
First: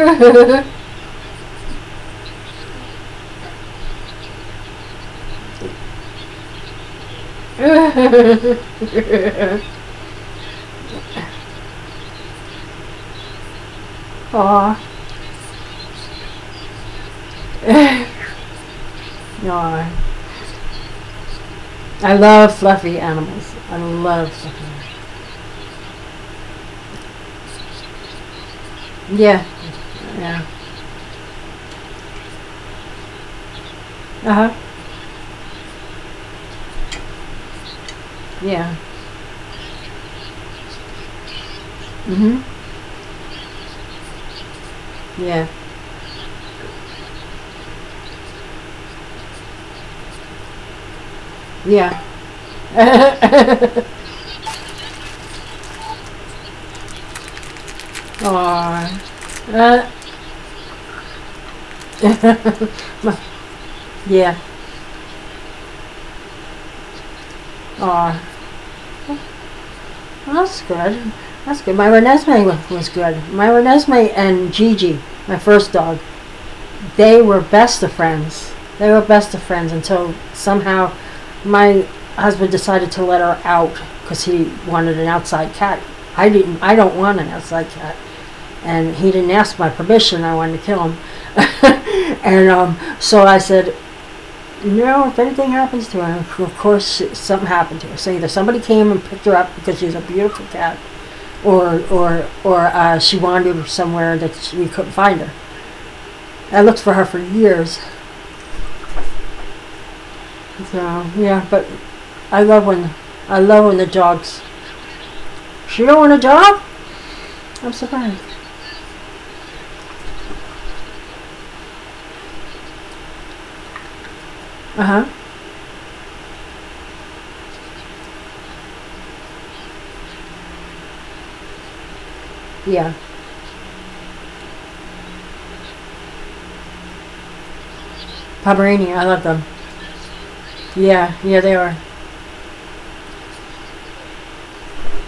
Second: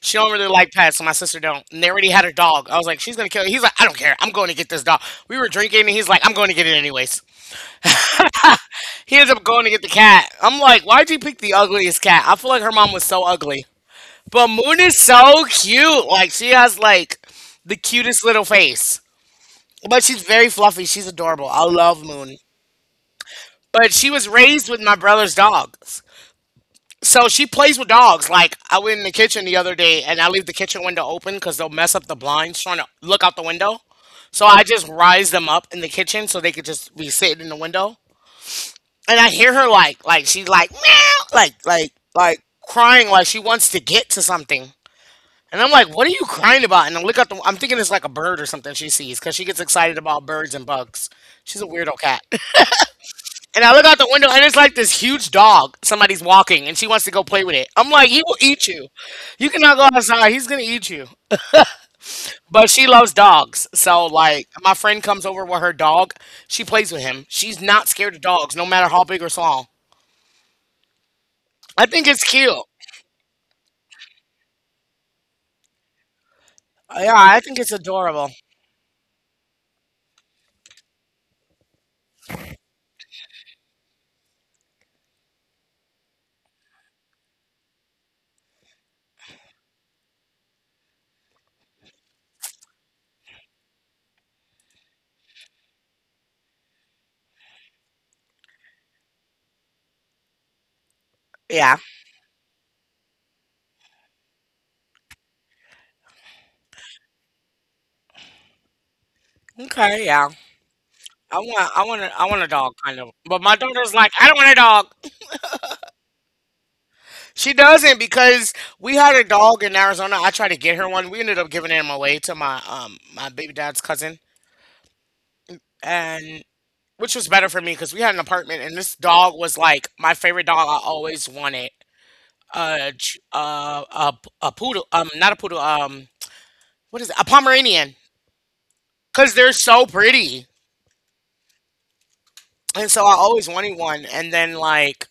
S2: She don't really like pets, so my sister don't. And they already had a dog. I was like, she's gonna kill you. He's like, I don't care. I'm going to get this dog. We were drinking and he's like, I'm going to get it anyways. He ends up going to get the cat. I'm like, why'd you pick the ugliest cat? I feel like her mom was so ugly. But
S1: Ah.
S2: Moon is so cute. Like she has like the cutest
S1: Aw.
S2: little face.
S1: No,
S2: But she's very fluffy. She's adorable. I love
S1: I
S2: Moon.
S1: love fluffy animals. I
S2: But she was
S1: love.
S2: raised with
S1: Fluffy.
S2: my brother's dogs. So she plays with dogs. Like I went in the
S1: Yeah.
S2: kitchen the other day and I
S1: Yeah.
S2: leave the kitchen window open because they'll mess up the blinds trying to look out the window.
S1: Uh
S2: So
S1: huh.
S2: I just rise them up in the kitchen so they could just be sitting in the window.
S1: Yeah.
S2: And I hear her like like she's like meow like like like
S1: Mhm.
S2: crying like she wants to get to something.
S1: Yeah.
S2: And I'm like, what are you crying about? And I look out the I'm thinking it's like a bird or something she sees because she gets excited about birds and bugs. She's a weirdo
S1: Yeah.
S2: cat. [LAUGHS] And I look out the
S1: [LAUGHS]
S2: window, and it's like this huge dog somebody's walking, and she wants to go play with it. I'm like, he will eat you.
S1: Oh,
S2: You cannot go
S1: Uh,
S2: outside. He's gonna eat you.
S1: [LAUGHS]
S2: But she loves dogs, so
S1: yeah.
S2: like my friend comes over with her dog. She plays with him. She's not scared of
S1: Oh,
S2: dogs, no matter how big or small.
S1: that's good. That's good.
S2: I
S1: My
S2: think it's
S1: Renesmee
S2: cute.
S1: was good. My Renesmee and Gigi, my first dog,
S2: Yeah,
S1: they
S2: I
S1: were
S2: think it's
S1: best of
S2: adorable.
S1: friends. They were best of friends until somehow my husband decided to let her out because he wanted an outside cat. I didn't. I don't want an outside cat, and he didn't ask my permission. I wanted to kill him, [LAUGHS] and um, so I said, you know, if anything happens to her, of course something happened to her. So either somebody came and picked her up because she was a beautiful cat,
S2: Yeah.
S1: or or or uh, she wandered somewhere that she, we couldn't find her. I looked for her for years.
S2: Okay. Yeah.
S1: So
S2: I
S1: yeah, but
S2: want. I want. A, I want
S1: I
S2: a
S1: love
S2: dog,
S1: when
S2: kind of. But
S1: I
S2: my
S1: love when the
S2: daughter's like, I don't
S1: dogs.
S2: want a dog.
S1: She don't want a dog.
S2: She
S1: I'm
S2: doesn't
S1: surprised.
S2: because we had a dog in Arizona. I tried to get her one. We ended up giving him away to my um my baby dad's cousin,
S1: Uh huh.
S2: and which was better for me because we had an apartment, and this dog was like my favorite dog. I always wanted a
S1: Yeah,
S2: ch- uh, a a poodle. Um, not a poodle. Um, what is it? A Pomeranian
S1: Pomeranian. I love
S2: because
S1: them.
S2: they're so pretty,
S1: Yeah, yeah, they are.
S2: and so I always wanted one. And then like.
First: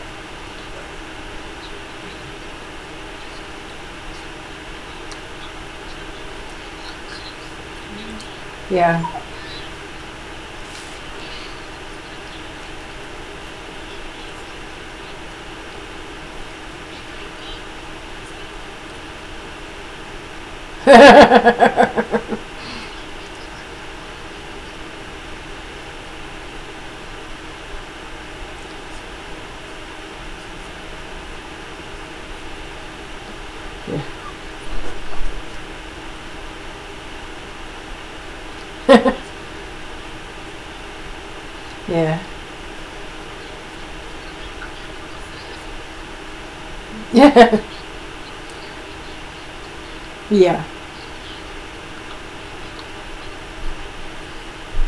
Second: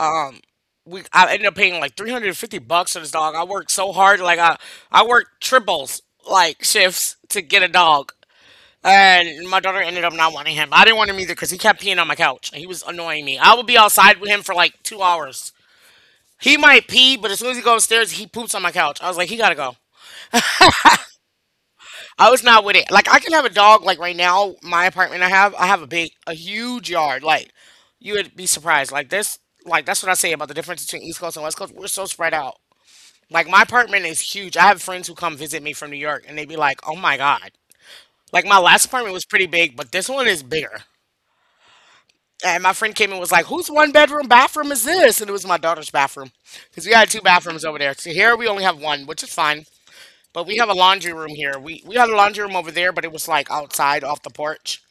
S2: Um, we I ended up paying like three hundred fifty bucks for this dog. I worked so hard, like I I worked triples like shifts to get a dog.
S1: Yeah.
S2: And my daughter ended up not wanting him. I didn't want him either because he kept peeing on my couch. He was annoying me. I would be outside with him for like two hours. He might pee, but as soon as he goes upstairs, he poops on my couch. I was like, he gotta go.
S1: [LAUGHS]
S2: I
S1: yeah.
S2: was not with it. Like I can have a dog. Like right now, my apartment I have, I have a big, a huge yard. Like you would be surprised. Like this, like that's what I say about the difference between East Coast and West Coast. We're so spread out. Like my apartment is huge. I have friends who come visit me from New York and they be like, "Oh my God." Like my last apartment was pretty big, but this one is bigger.
S1: Yeah.
S2: And my friend came and was like, "Whose one bedroom bathroom is this?" And it was my daughter's bathroom cuz we had two
S1: Yeah.
S2: bathrooms over there. So here we only have one, which is fine. But we
S1: Yeah.
S2: have a laundry room here. We we had a laundry room over there, but it was like outside off the porch.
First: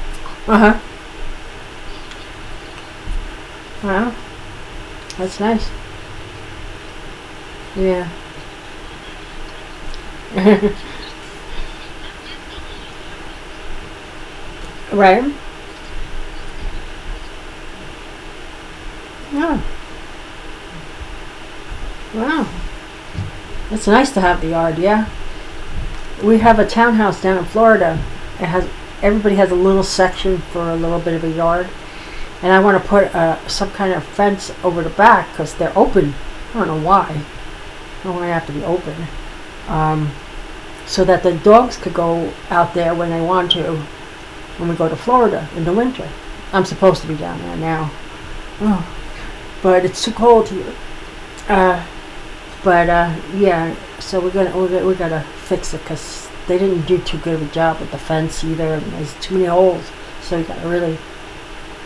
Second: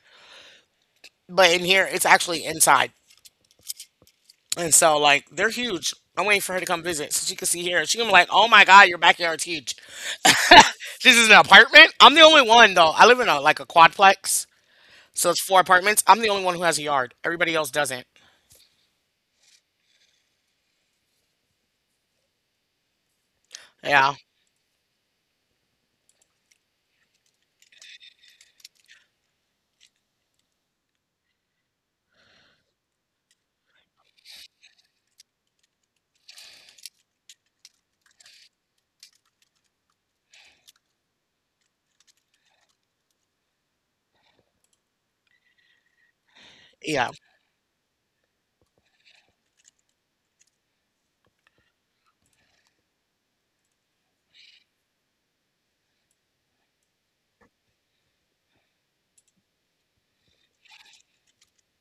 S1: Uh huh.
S2: But in here, it's actually inside.
S1: Wow,
S2: And so like
S1: that's
S2: they're
S1: nice.
S2: huge. I'm waiting for her to come visit so she can see here. She gonna
S1: Yeah.
S2: be like, "Oh my God, your backyard's huge." This is an apartment. I'm the only one though. I live in a like a quadplex,
S1: Right.
S2: so it's four apartments. I'm the only one who has a yard. Everybody else doesn't.
S1: Yeah. Wow, it's nice
S2: Yeah,
S1: to have the yard. Yeah, we have a townhouse down in Florida. It has Everybody has a little section for a little bit of a yard, and I want to put uh, some kind of fence over the back because they're open. I don't know why. I don't want to have to be open, um, so that the dogs could go out there when they want to when we go to Florida in the winter. I'm supposed to
S2: yeah,
S1: be down there now, oh, but it's too cold here. Uh, But uh, yeah, so we're gonna we're, we're gonna- we are going to we are going to we to fix it because they didn't do too good of a job with the fence either, and there's too many holes. So we gotta really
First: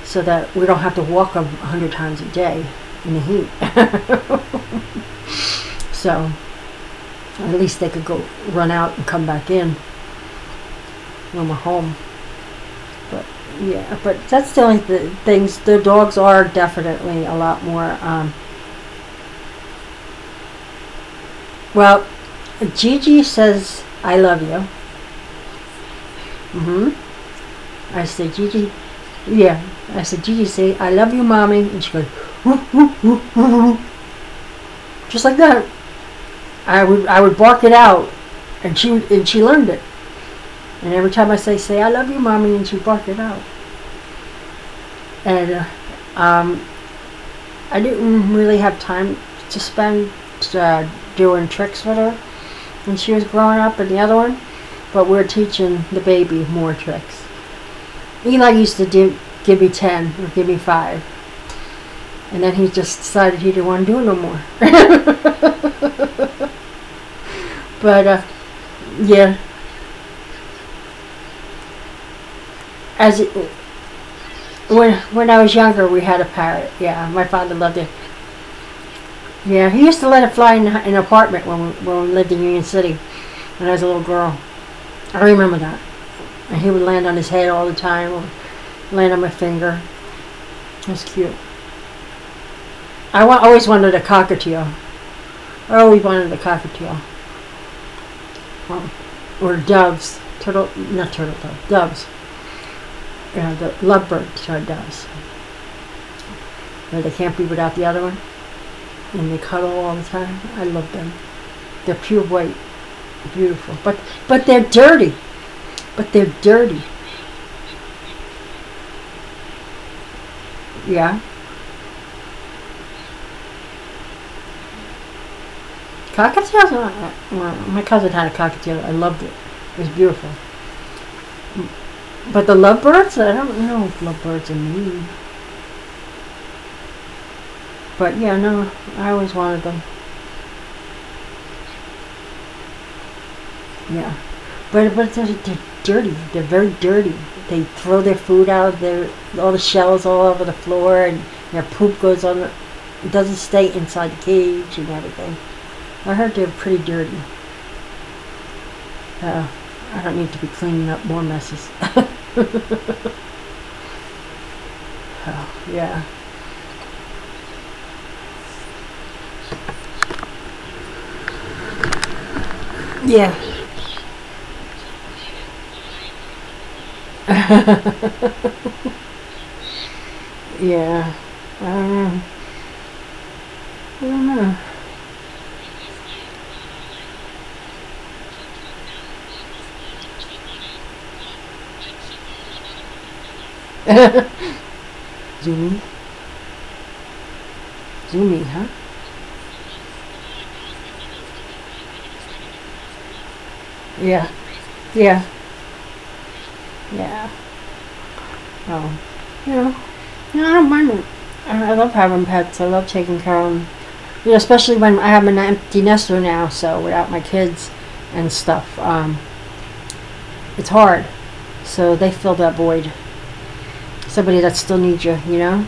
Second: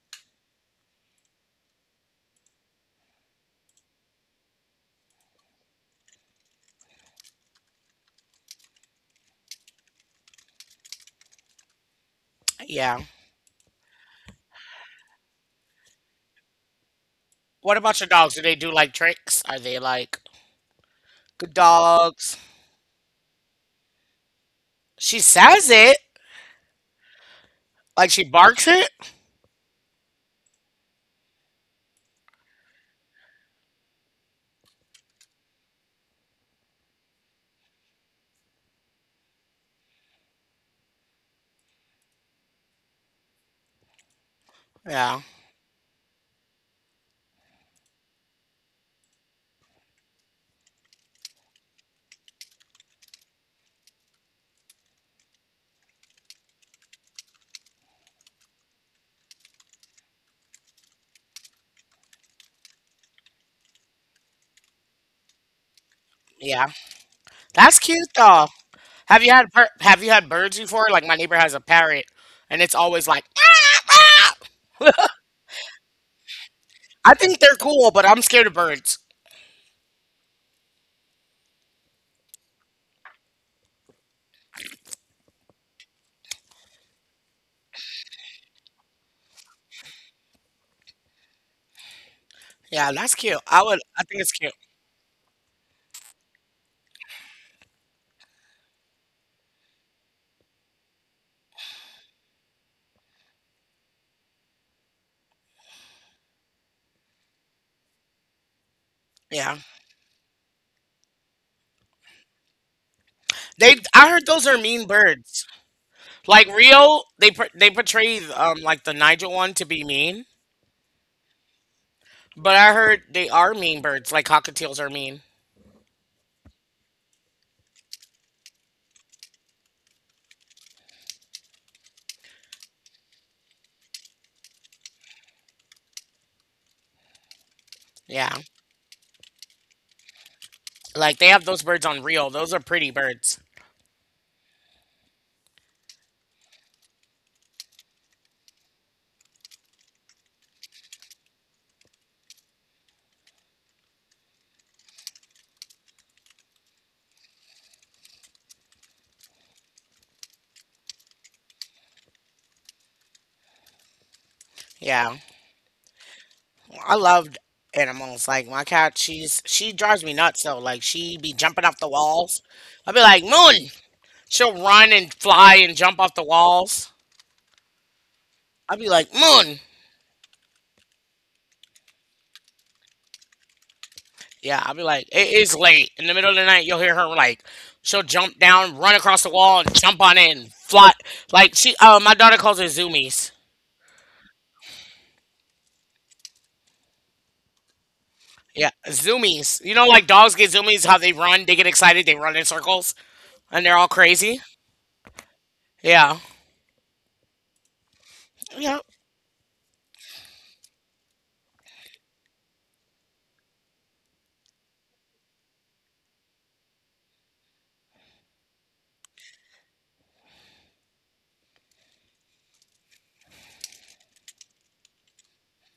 S1: so that we don't have to walk them a hundred times a day in the heat. So at least they could go run out and come back in when we're home.
S2: yeah.
S1: But yeah, but that's the only th- things. The dogs are definitely a lot
S2: What
S1: more.
S2: about your
S1: Um,
S2: dogs? Do they do like tricks? Are they like good
S1: well,
S2: dogs?
S1: Gigi says I love you.
S2: She says it.
S1: hmm I
S2: Like she
S1: say,
S2: barks
S1: Gigi,
S2: it.
S1: yeah. I said, Gigi, say, I love you, mommy. And she goes, "Boo," just like that. I would, I would bark it out, and she, and she learned it. And every time I say, say, I love you, mommy, and she would bark it out.
S2: Yeah,
S1: And uh, um, I didn't really have time to spend uh, doing tricks with her when she was growing up, and the other one. But we're teaching the baby more tricks. Eli used to do, give me ten or give me five, and then he just decided he didn't want to do it no more.
S2: yeah. That's cute
S1: But uh,
S2: though. Have you
S1: yeah,
S2: had per- have you had birds before? Like my neighbor has a parrot, and it's always like.
S1: as
S2: [LAUGHS]
S1: it,
S2: "Ah,
S1: When
S2: ah."
S1: when I was younger, we had a parrot.
S2: I
S1: Yeah, my
S2: think they're
S1: father loved
S2: cool,
S1: it.
S2: but I'm scared of birds.
S1: Yeah, he used to let it fly in, in an apartment when we, when we lived in Union City when I was a little girl. I remember that. And he would land on his head all the time, or land on my finger. It was cute.
S2: Yeah, that's cute.
S1: I wa-
S2: I would.
S1: always
S2: I
S1: wanted a
S2: think it's cute.
S1: cockatiel. I always wanted a cockatiel. Um, or doves. Turtle, not turtle dove, doves. Yeah, the lovebirds are doves. Where they can't be without the other one. And they
S2: Yeah.
S1: cuddle all the time. I love them. They're pure white,
S2: They,
S1: beautiful. But
S2: I heard those
S1: but
S2: are
S1: they're
S2: mean
S1: dirty.
S2: birds.
S1: But they're
S2: Like
S1: dirty.
S2: Rio, they por- they portray um like the Nigel one to be mean,
S1: Yeah.
S2: but I heard they are mean birds. Like cockatiels are mean.
S1: Cockatiels, uh, uh, my cousin had a cockatiel. I loved it. It was beautiful. But the lovebirds, I don't know if lovebirds are mean. But
S2: Yeah,
S1: yeah, no, I always wanted them.
S2: like they have those birds on Rio. Those are pretty birds.
S1: Yeah. But but they're, they're dirty. They're very dirty. They throw their food out. Their All the shells all over the floor, and their poop goes on. the- It doesn't stay inside the cage and everything. I heard they're pretty dirty. Uh, I don't need to be cleaning up more messes.
S2: Yeah,
S1: Oh, yeah.
S2: I loved animals. Like my cat, she's she drives me nuts though. Like she be jumping off the walls. I'd be like
S1: Yeah.
S2: Moon. She'll run and fly and jump off the walls. I'd be like Moon.
S1: Yeah.
S2: Yeah, I'll be like, it is late. In the middle of the night, you'll hear her like, she'll jump down, run across the wall, and jump on it and fly. Like she, uh, my daughter calls it zoomies.
S1: [LAUGHS] Zoomy, Zoomy,
S2: Yeah,
S1: huh?
S2: zoomies. You know, like dogs get zoomies, how they run, they get excited, they run in circles, and they're all
S1: Yeah,
S2: crazy.
S1: yeah,
S2: Yeah,
S1: yeah.
S2: yeah,
S1: Oh. You know, you know, I don't mind it. I I love having pets. I love taking care of them. You know, especially when I have an empty nester now, so without my kids and stuff, um, it's hard. So they fill that void. Somebody that still needs you, you know?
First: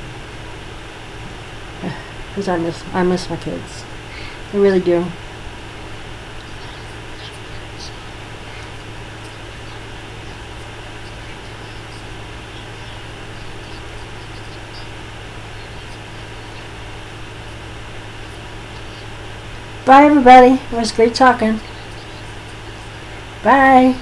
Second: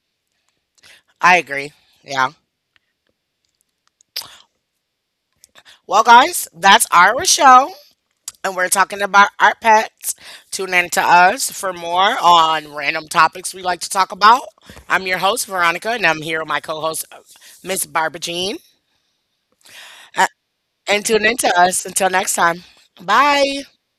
S2: I agree. Yeah.
S1: Because I miss, I miss my kids. I really do.
S2: Well, guys, that's our show. And we're talking about our pets. Tune in to us for more on random topics we like to talk about. I'm your host, Veronica, and I'm here with my co host, Miss Barbara Jean.
S1: Bye,
S2: Uh,
S1: everybody. It was
S2: and
S1: great
S2: tune in to
S1: talking.
S2: us. Until next time. Bye.
S1: Bye.